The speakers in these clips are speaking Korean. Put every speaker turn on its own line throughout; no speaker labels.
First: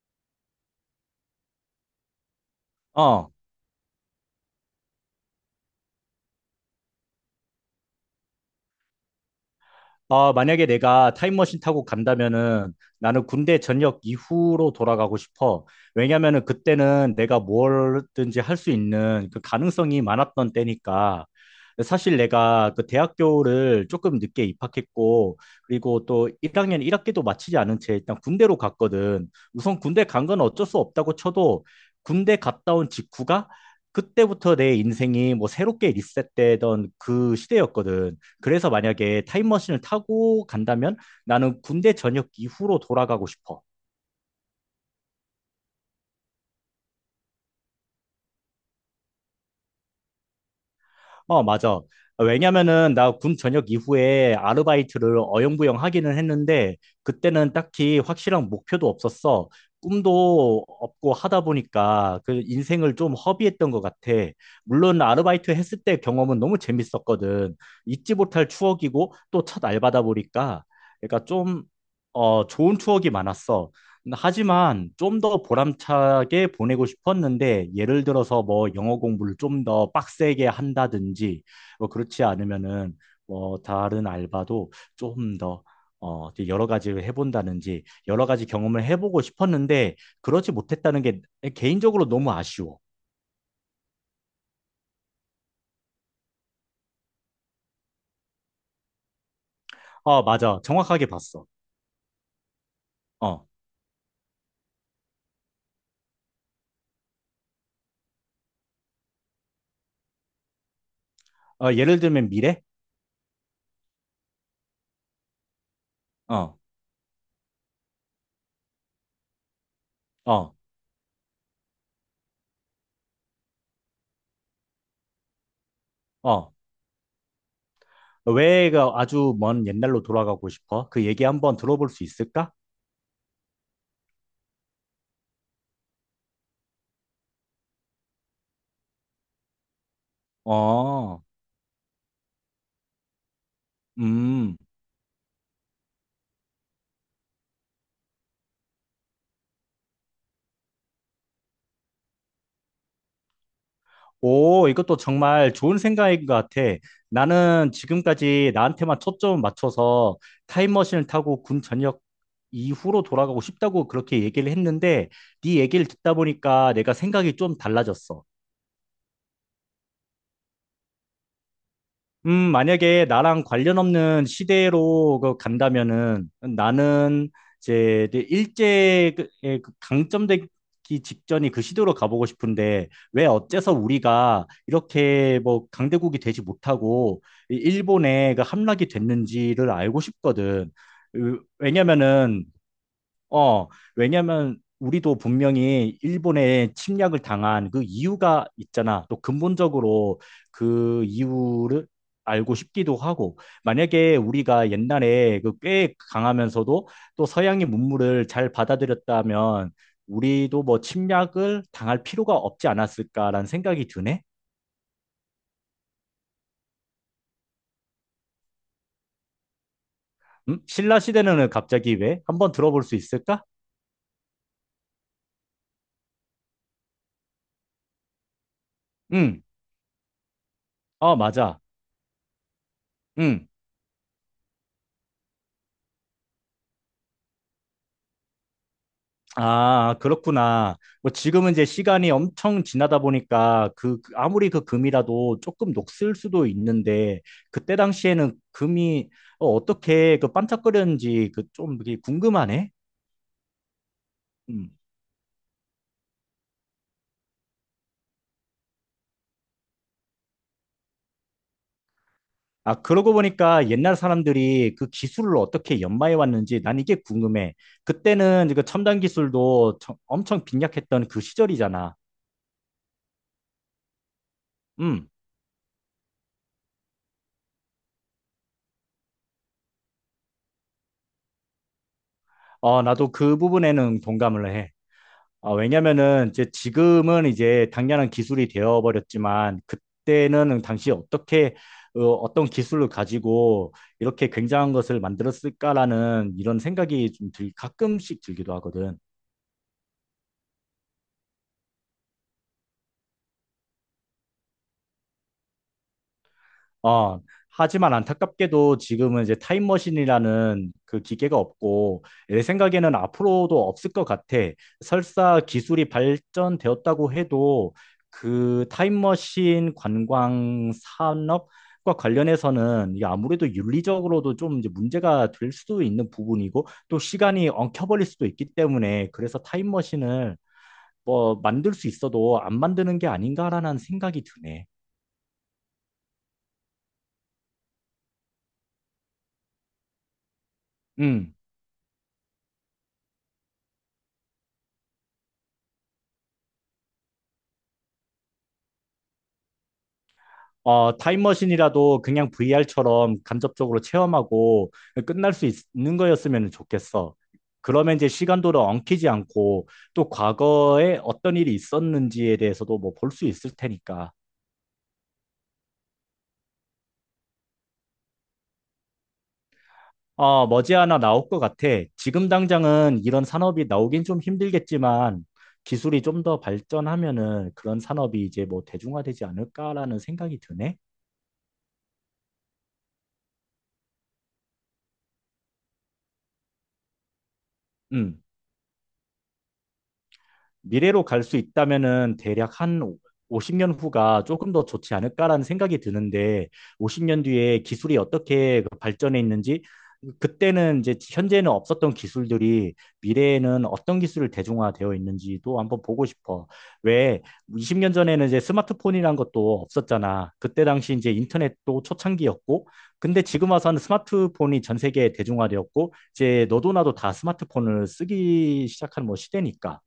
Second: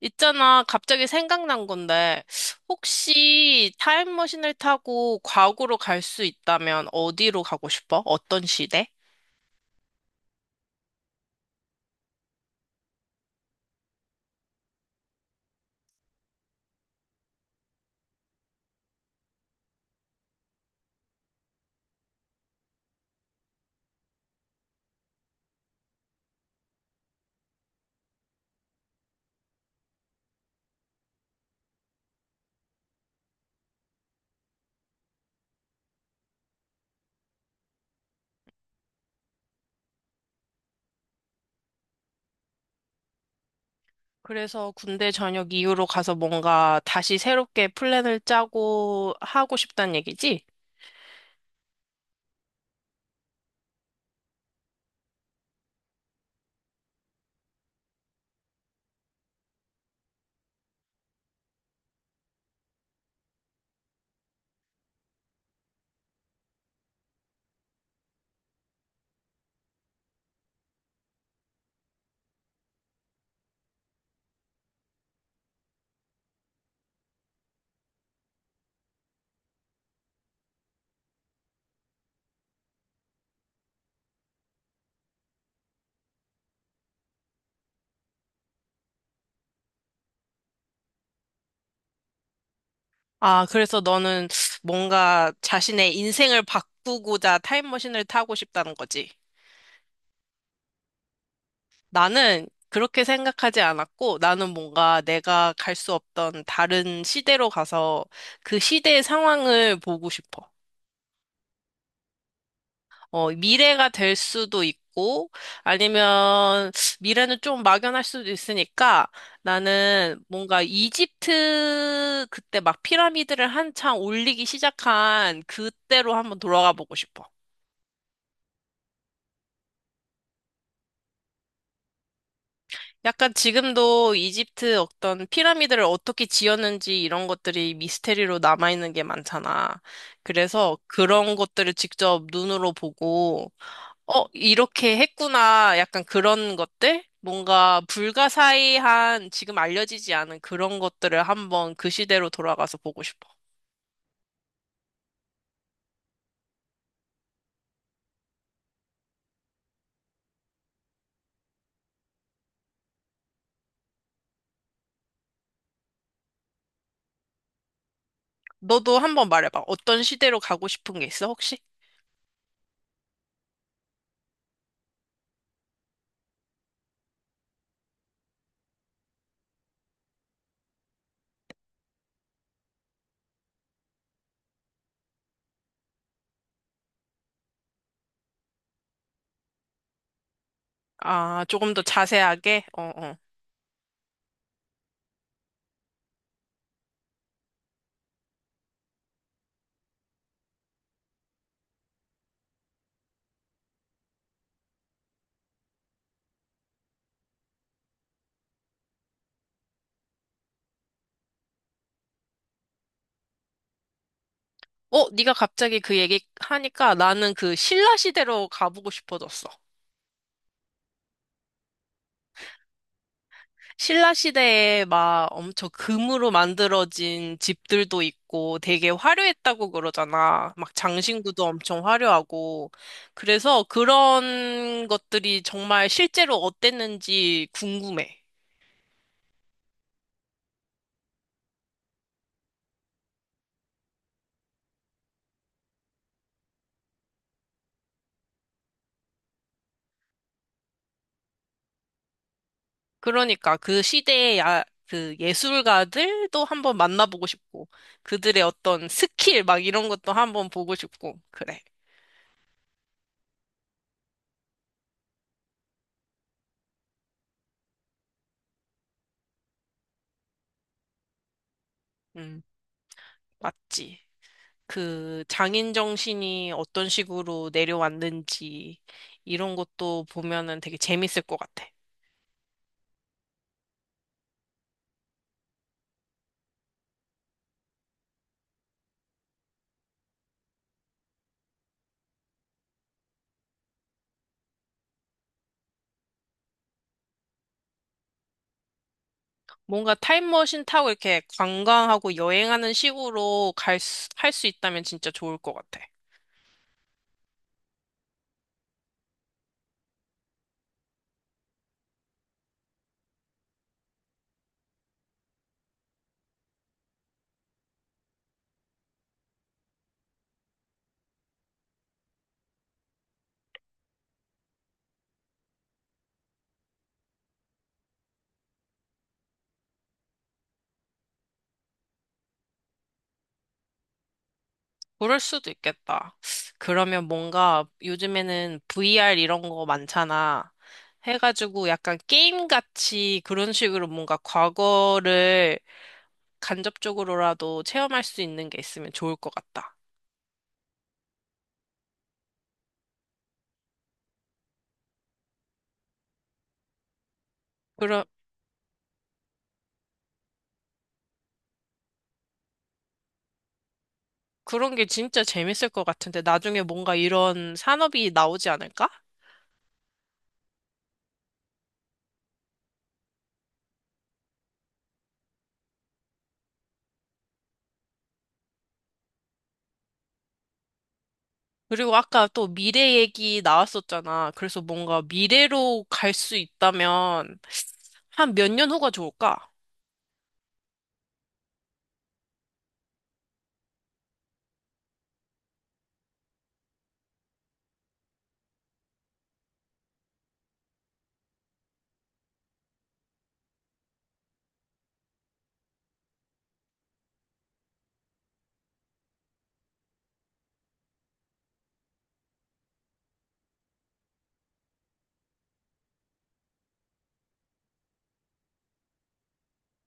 있잖아, 갑자기 생각난 건데,
어,
혹시 타임머신을 타고 과거로 갈 수 있다면 어디로 가고 싶어? 어떤 시대?
만약에 내가 타임머신 타고 간다면은 나는 군대 전역 이후로 돌아가고 싶어. 왜냐면은 그때는 내가 뭐든지 할 수 있는 그 가능성이 많았던 때니까. 사실 내가 그 대학교를 조금 늦게 입학했고, 그리고 또 1학년 1학기도 마치지 않은 채 일단 군대로 갔거든. 우선 군대 간 건 어쩔 수 없다고 쳐도 군대 갔다 온 직후가 그때부터 내 인생이 뭐 새롭게 리셋되던 그 시대였거든. 그래서 만약에 타임머신을 타고 간다면 나는 군대 전역 이후로 돌아가고 싶어.
그래서 군대 전역 이후로 가서 뭔가 다시 새롭게 플랜을 짜고 하고 싶단 얘기지?
어, 맞아. 왜냐면은 나 군 전역 이후에 아르바이트를 어영부영 하기는 했는데 그때는 딱히 확실한 목표도 없었어. 꿈도 없고 하다 보니까 그 인생을 좀 허비했던 것 같아. 물론 아르바이트 했을 때 경험은 너무 재밌었거든. 잊지 못할 추억이고 또 첫 알바다 보니까 그러니까 좀 좋은 추억이 많았어. 하지만 좀 더 보람차게 보내고 싶었는데 예를 들어서 뭐 영어 공부를 좀 더 빡세게 한다든지 뭐 그렇지 않으면은 뭐 다른 알바도 좀 더 되게 여러 가지를 해본다든지 여러 가지 경험을 해보고 싶었는데 그러지 못했다는 게 개인적으로 너무 아쉬워.
아, 그래서 너는 뭔가 자신의 인생을 바꾸고자 타임머신을 타고 싶다는 거지?
어, 맞아. 정확하게 봤어.
나는 그렇게
어,
생각하지 않았고, 나는 뭔가 내가 갈 수 없던 다른 시대로 가서 그 시대의 상황을 보고 싶어.
어 예를 들면 미래?
어, 미래가 될 수도 있고,
어,
아니면 미래는 좀 막연할 수도 있으니까 나는
어,
뭔가 이집트 그때 막 피라미드를 한창 올리기 시작한 그때로 한번
어.
돌아가 보고 싶어.
왜가 아주 먼 옛날로 돌아가고 싶어? 그 얘기 한번 들어볼 수 있을까?
약간 지금도 이집트 어떤 피라미드를 어떻게 지었는지 이런 것들이 미스테리로 남아있는 게 많잖아. 그래서
어.
그런 것들을 직접 눈으로 보고, 어,
음,
이렇게 했구나. 약간 그런 것들? 뭔가 불가사의한 지금 알려지지 않은 그런 것들을 한번 그 시대로 돌아가서 보고 싶어.
오, 이것도 정말 좋은 생각인 것 같아. 나는 지금까지 나한테만 초점을 맞춰서 타임머신을 타고 군 전역 이후로 돌아가고 싶다고 그렇게 얘기를 했는데, 네 얘기를 듣다 보니까 내가 생각이 좀 달라졌어.
너도 한번 말해봐. 어떤 시대로 가고 싶은 게 있어, 혹시?
만약에 나랑 관련 없는 시대로 그 간다면은 나는 이제 일제의 그- 예, 그 강점되기 직전이 그 시대로 가보고 싶은데 왜 어째서 우리가 이렇게 뭐 강대국이 되지 못하고 일본에 그 함락이 됐는지를 알고 싶거든. 으,
아, 조금 더
왜냐면은
자세하게? 어, 어.
어, 왜냐면 우리도 분명히 일본에 침략을 당한 그 이유가 있잖아. 또 근본적으로 그 이유를 알고 싶기도 하고, 만약에 우리가 옛날에 그 꽤 강하면서도 또 서양의 문물을 잘 받아들였다면 우리도 뭐 침략을 당할 필요가 없지 않았을까라는 생각이 드네.
어, 네가 갑자기 그 얘기 하니까 나는 그 신라 시대로 가보고 싶어졌어.
음? 신라 시대는 갑자기 왜? 한번 들어볼 수 있을까?
신라 시대에 막 엄청 금으로 만들어진 집들도 있고 되게
응,
화려했다고 그러잖아. 막
어,
장신구도
맞아.
엄청 화려하고.
응.
그래서 그런 것들이 정말 실제로 어땠는지 궁금해.
아, 그렇구나. 뭐 지금은 이제 시간이 엄청 지나다 보니까 그 그- 아무리 그 금이라도 조금 녹슬 수도 있는데 그때 당시에는 금이 어떻게 그 반짝거렸는지 그 좀 궁금하네.
그러니까 그 시대의 야,
음.
그 예술가들도 한번 만나보고 싶고, 그들의 어떤 스킬 막 이런 것도 한번 보고 싶고, 그래.
아, 그러고 보니까 옛날 사람들이 그 기술을 어떻게 연마해 왔는지 난 이게 궁금해. 그때는 그 첨단 기술도 처- 엄청 빈약했던 그 시절이잖아.
음, 맞지.
음.
그 장인 정신이 어떤 식으로 내려왔는지 이런 것도 보면은 되게 재밌을 것 같아.
어, 나도 그 부분에는 동감을 해. 아, 왜냐면은 이제 지금은 이제 당연한 기술이 되어버렸지만 그때는 당시 어떻게 어떤 기술을 가지고 이렇게 굉장한 것을 만들었을까라는 이런 생각이 좀 들, 가끔씩 들기도 하거든.
뭔가 타임머신 타고 이렇게 관광하고 여행하는 식으로 갈 수, 할 수 있다면 진짜 좋을 것 같아.
어, 하지만 안타깝게도 지금은 이제 타임머신이라는 그 기계가 없고, 내 생각에는 앞으로도 없을 것 같아. 설사 기술이 발전되었다고 해도 그 타임머신 관광 산업과 관련해서는 이게 아무래도 윤리적으로도 좀 이제 문제가 될 수도 있는 부분이고, 또 시간이 엉켜버릴 수도 있기 때문에, 그래서 타임머신을 뭐 만들 수 있어도 안 만드는 게 아닌가라는 생각이 드네.
그럴 수도 있겠다. 그러면 뭔가 요즘에는 VR 이런 거 많잖아.
음.
해가지고 약간 게임같이 그런 식으로 뭔가 과거를 간접적으로라도 체험할 수 있는 게 있으면 좋을 것 같다.
어, 타임머신이라도 그냥 VR처럼 간접적으로 체험하고 끝날 수 있, 는 거였으면 좋겠어. 그러면
그런,
이제 시간도를 엉키지 않고 또 과거에 어떤 일이 있었는지에 대해서도 뭐 볼 수 있을 테니까.
그런 게 진짜 재밌을 것 같은데 나중에 뭔가 이런 산업이 나오지 않을까?
어, 머지않아 나올 것 같아. 지금 당장은 이런 산업이 나오긴 좀 힘들겠지만 기술이 좀 더 발전하면은 그런 산업이 이제 뭐 대중화되지 않을까라는 생각이 드네.
그리고 아까 또 미래 얘기 나왔었잖아. 그래서 뭔가 미래로 갈 수 있다면
음.
한 몇 년 후가 좋을까?
미래로 갈 수 있다면은 대략 한 50년 후가 조금 더 좋지 않을까라는 생각이 드는데 50년 뒤에 기술이 어떻게 그 발전해 있는지 그때는 이제 현재는 없었던 기술들이 미래에는 어떤 기술을 대중화되어 있는지도 한번 보고 싶어. 왜 20년 전에는 이제 스마트폰이란 것도 없었잖아. 그때 당시 이제 인터넷도 초창기였고 근데 지금 와서는 스마트폰이 전 세계에 대중화되었고 이제 너도 나도 다 스마트폰을 쓰기 시작한 뭐 시대니까.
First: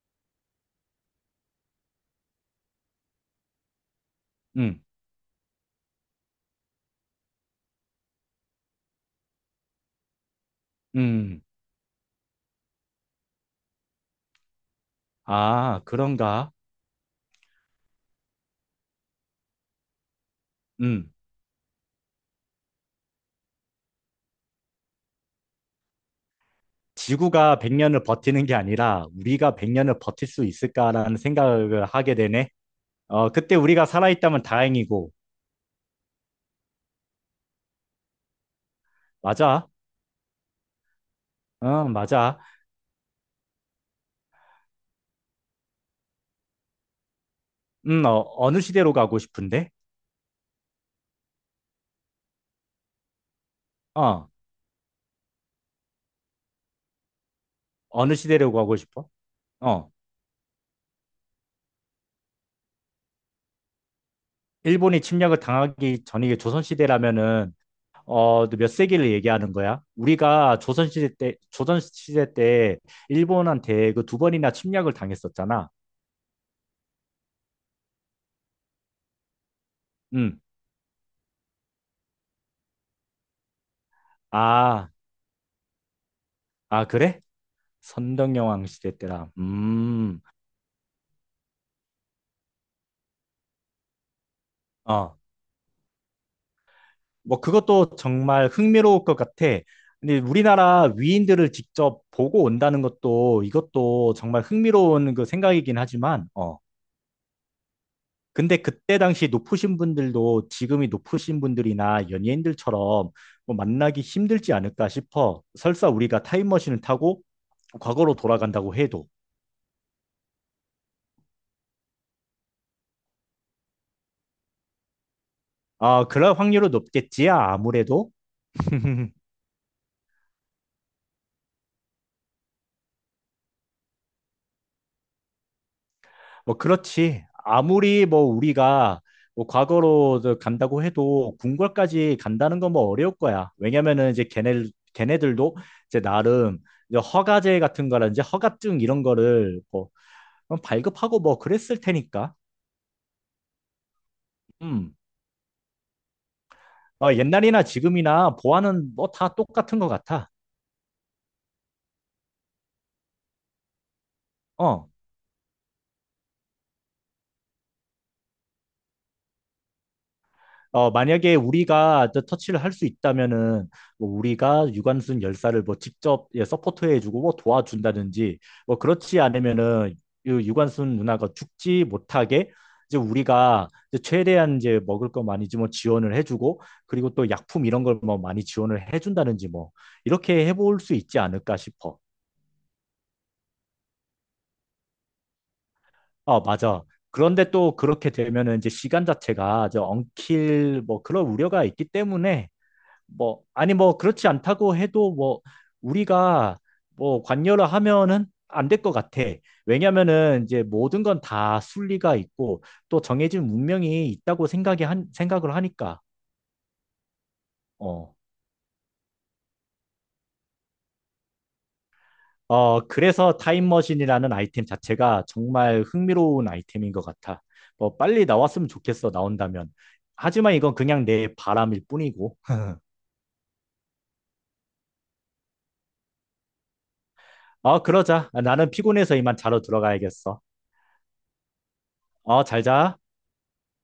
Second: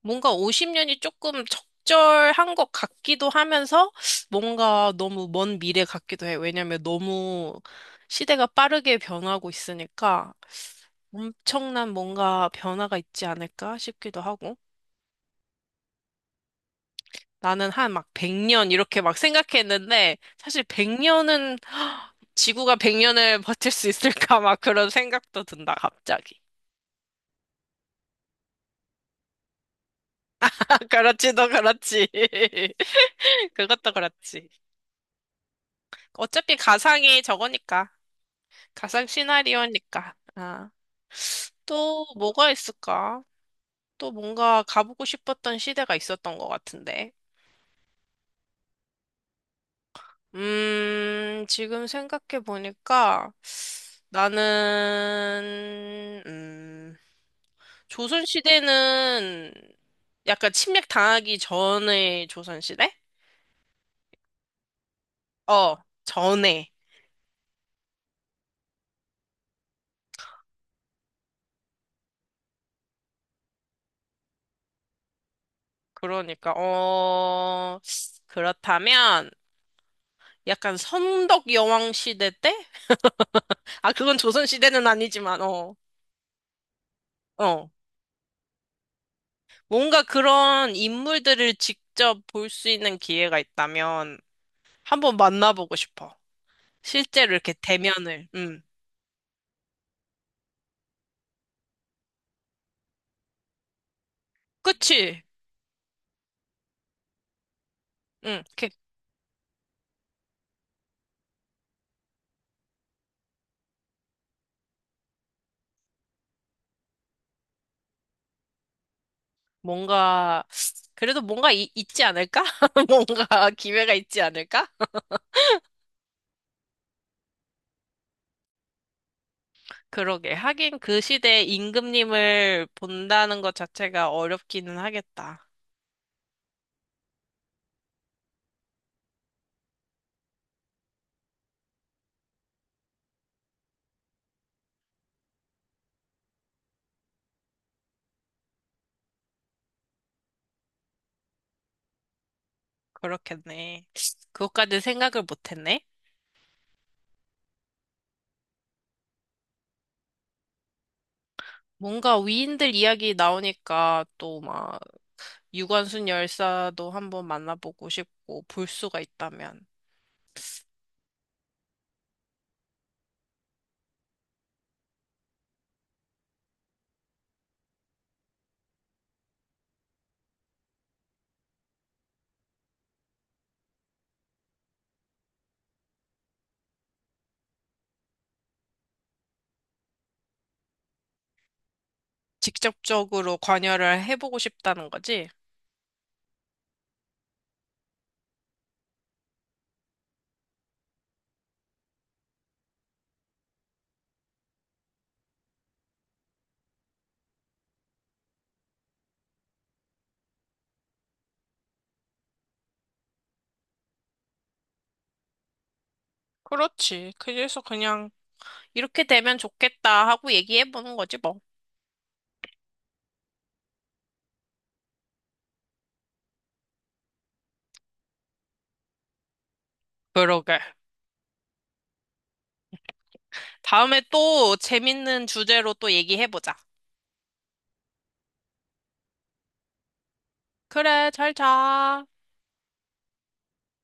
뭔가 50년이 조금 적절한 것 같기도 하면서
음.
뭔가 너무 먼 미래 같기도 해. 왜냐면 너무 시대가 빠르게 변하고 있으니까
음,
엄청난 뭔가 변화가 있지 않을까 싶기도 하고.
아, 그런가?
나는 한 막 100년 이렇게 막 생각했는데 사실
음,
100년은 지구가 100년을 버틸 수 있을까 막 그런 생각도 든다 갑자기.
지구가 100년을 버티는 게 아니라 우리가 100년을 버틸 수
아,
있을까라는
그렇지, 너
생각을
그렇지.
하게 되네. 어, 그때 우리가
그것도
살아있다면
그렇지.
다행이고.
어차피 가상이 저거니까. 가상
맞아.
시나리오니까. 아,
어,
또
맞아.
뭐가 있을까? 또 뭔가 가보고 싶었던 시대가 있었던 것 같은데.
어느 시대로 가고 싶은데?
지금 생각해 보니까
어,
나는,
어느
조선
시대로 가고 싶어?
시대는
어,
약간 침략 당하기 전의 조선 시대?
일본이 침략을
어,
당하기 전이
전에.
조선시대라면은, 어, 너몇 세기를 얘기하는 거야? 우리가 조선시대 때, 조선시대 때 일본한테 그 두 번이나 침략을 당했었잖아.
그러니까, 어, 그렇다면
음.
약간 선덕 여왕 시대 때? 아, 그건 조선 시대는
아,
아니지만, 어.
아, 그래?
어,
선덕여왕 시대 때라.
뭔가 그런 인물들을 직접 볼 수 있는 기회가 있다면
어.
한번 만나보고 싶어. 실제로
뭐,
이렇게
그것도
대면을.
정말
응.
흥미로울 것 같아. 근데 우리나라 위인들을 직접 보고 온다는 것도 이것도 정말 흥미로운
그치?
그 생각이긴 하지만, 어.
응.
근데
이렇게
그때 당시 높으신 분들도 지금이 높으신 분들이나 연예인들처럼 뭐 만나기 힘들지 않을까 싶어. 설사 우리가 타임머신을 타고 과거로 돌아간다고 해도.
뭔가, 그래도 뭔가 있지 않을까? 뭔가 기회가 있지 않을까?
아, 그럴 확률은 높겠지, 아무래도.
그러게. 하긴 그 시대에 임금님을 본다는 것 자체가 어렵기는 하겠다.
뭐 그렇지. 아무리 뭐 우리가 뭐 과거로 저 간다고 해도 궁궐까지 간다는 건 뭐 어려울 거야. 왜냐면은 이제 걔네 걔네들도 이제 나름 이제 허가제 같은 거라든지 허가증 이런 거를 뭐 발급하고 뭐 그랬을 테니까.
그렇겠네. 그것까지
음.
생각을 못했네.
어, 옛날이나 지금이나 보안은 뭐 다 똑같은 것 같아.
뭔가 위인들 이야기 나오니까 또막
어.
유관순 열사도 한번 만나보고 싶고 볼 수가 있다면
어, 만약에 우리가 저 터치를 할 수 있다면은 뭐 우리가 유관순 열사를 뭐 직접 예, 서포트해주고 뭐 도와준다든지 뭐 그렇지 않으면은 이 유관순 누나가 죽지 못하게 이제 우리가 이제 최대한 이제 먹을 거 많이 뭐 지원을 해주고 그리고 또 약품 이런 걸 뭐 많이 지원을 해준다든지 뭐 이렇게 해볼 수 있지 않을까 싶어.
직접적으로 관여를 해보고 싶다는 거지?
어 맞아. 그런데 또 그렇게 되면은 이제 시간 자체가 저 엉킬 뭐 그런 우려가 있기 때문에 뭐 아니 뭐 그렇지 않다고 해도 뭐 우리가 뭐 관여를 하면은 안 될 것 같아. 왜냐면은 이제 모든 건 다 순리가 있고 또 정해진 운명이 있다고 생각이 한 생각을 하니까.
그렇지. 그래서 그냥
어.
이렇게 되면 좋겠다 하고 얘기해보는 거지 뭐.
어, 그래서 타임머신이라는 아이템 자체가 정말 흥미로운 아이템인 것 같아. 뭐 빨리 나왔으면 좋겠어, 나온다면. 하지만
그러게.
이건 그냥 내 바람일 뿐이고.
다음에 또 재밌는 주제로 또 얘기해보자.
어, 그러자. 나는 피곤해서 이만 자러 들어가야겠어.
그래, 잘 자.
어, 잘 자.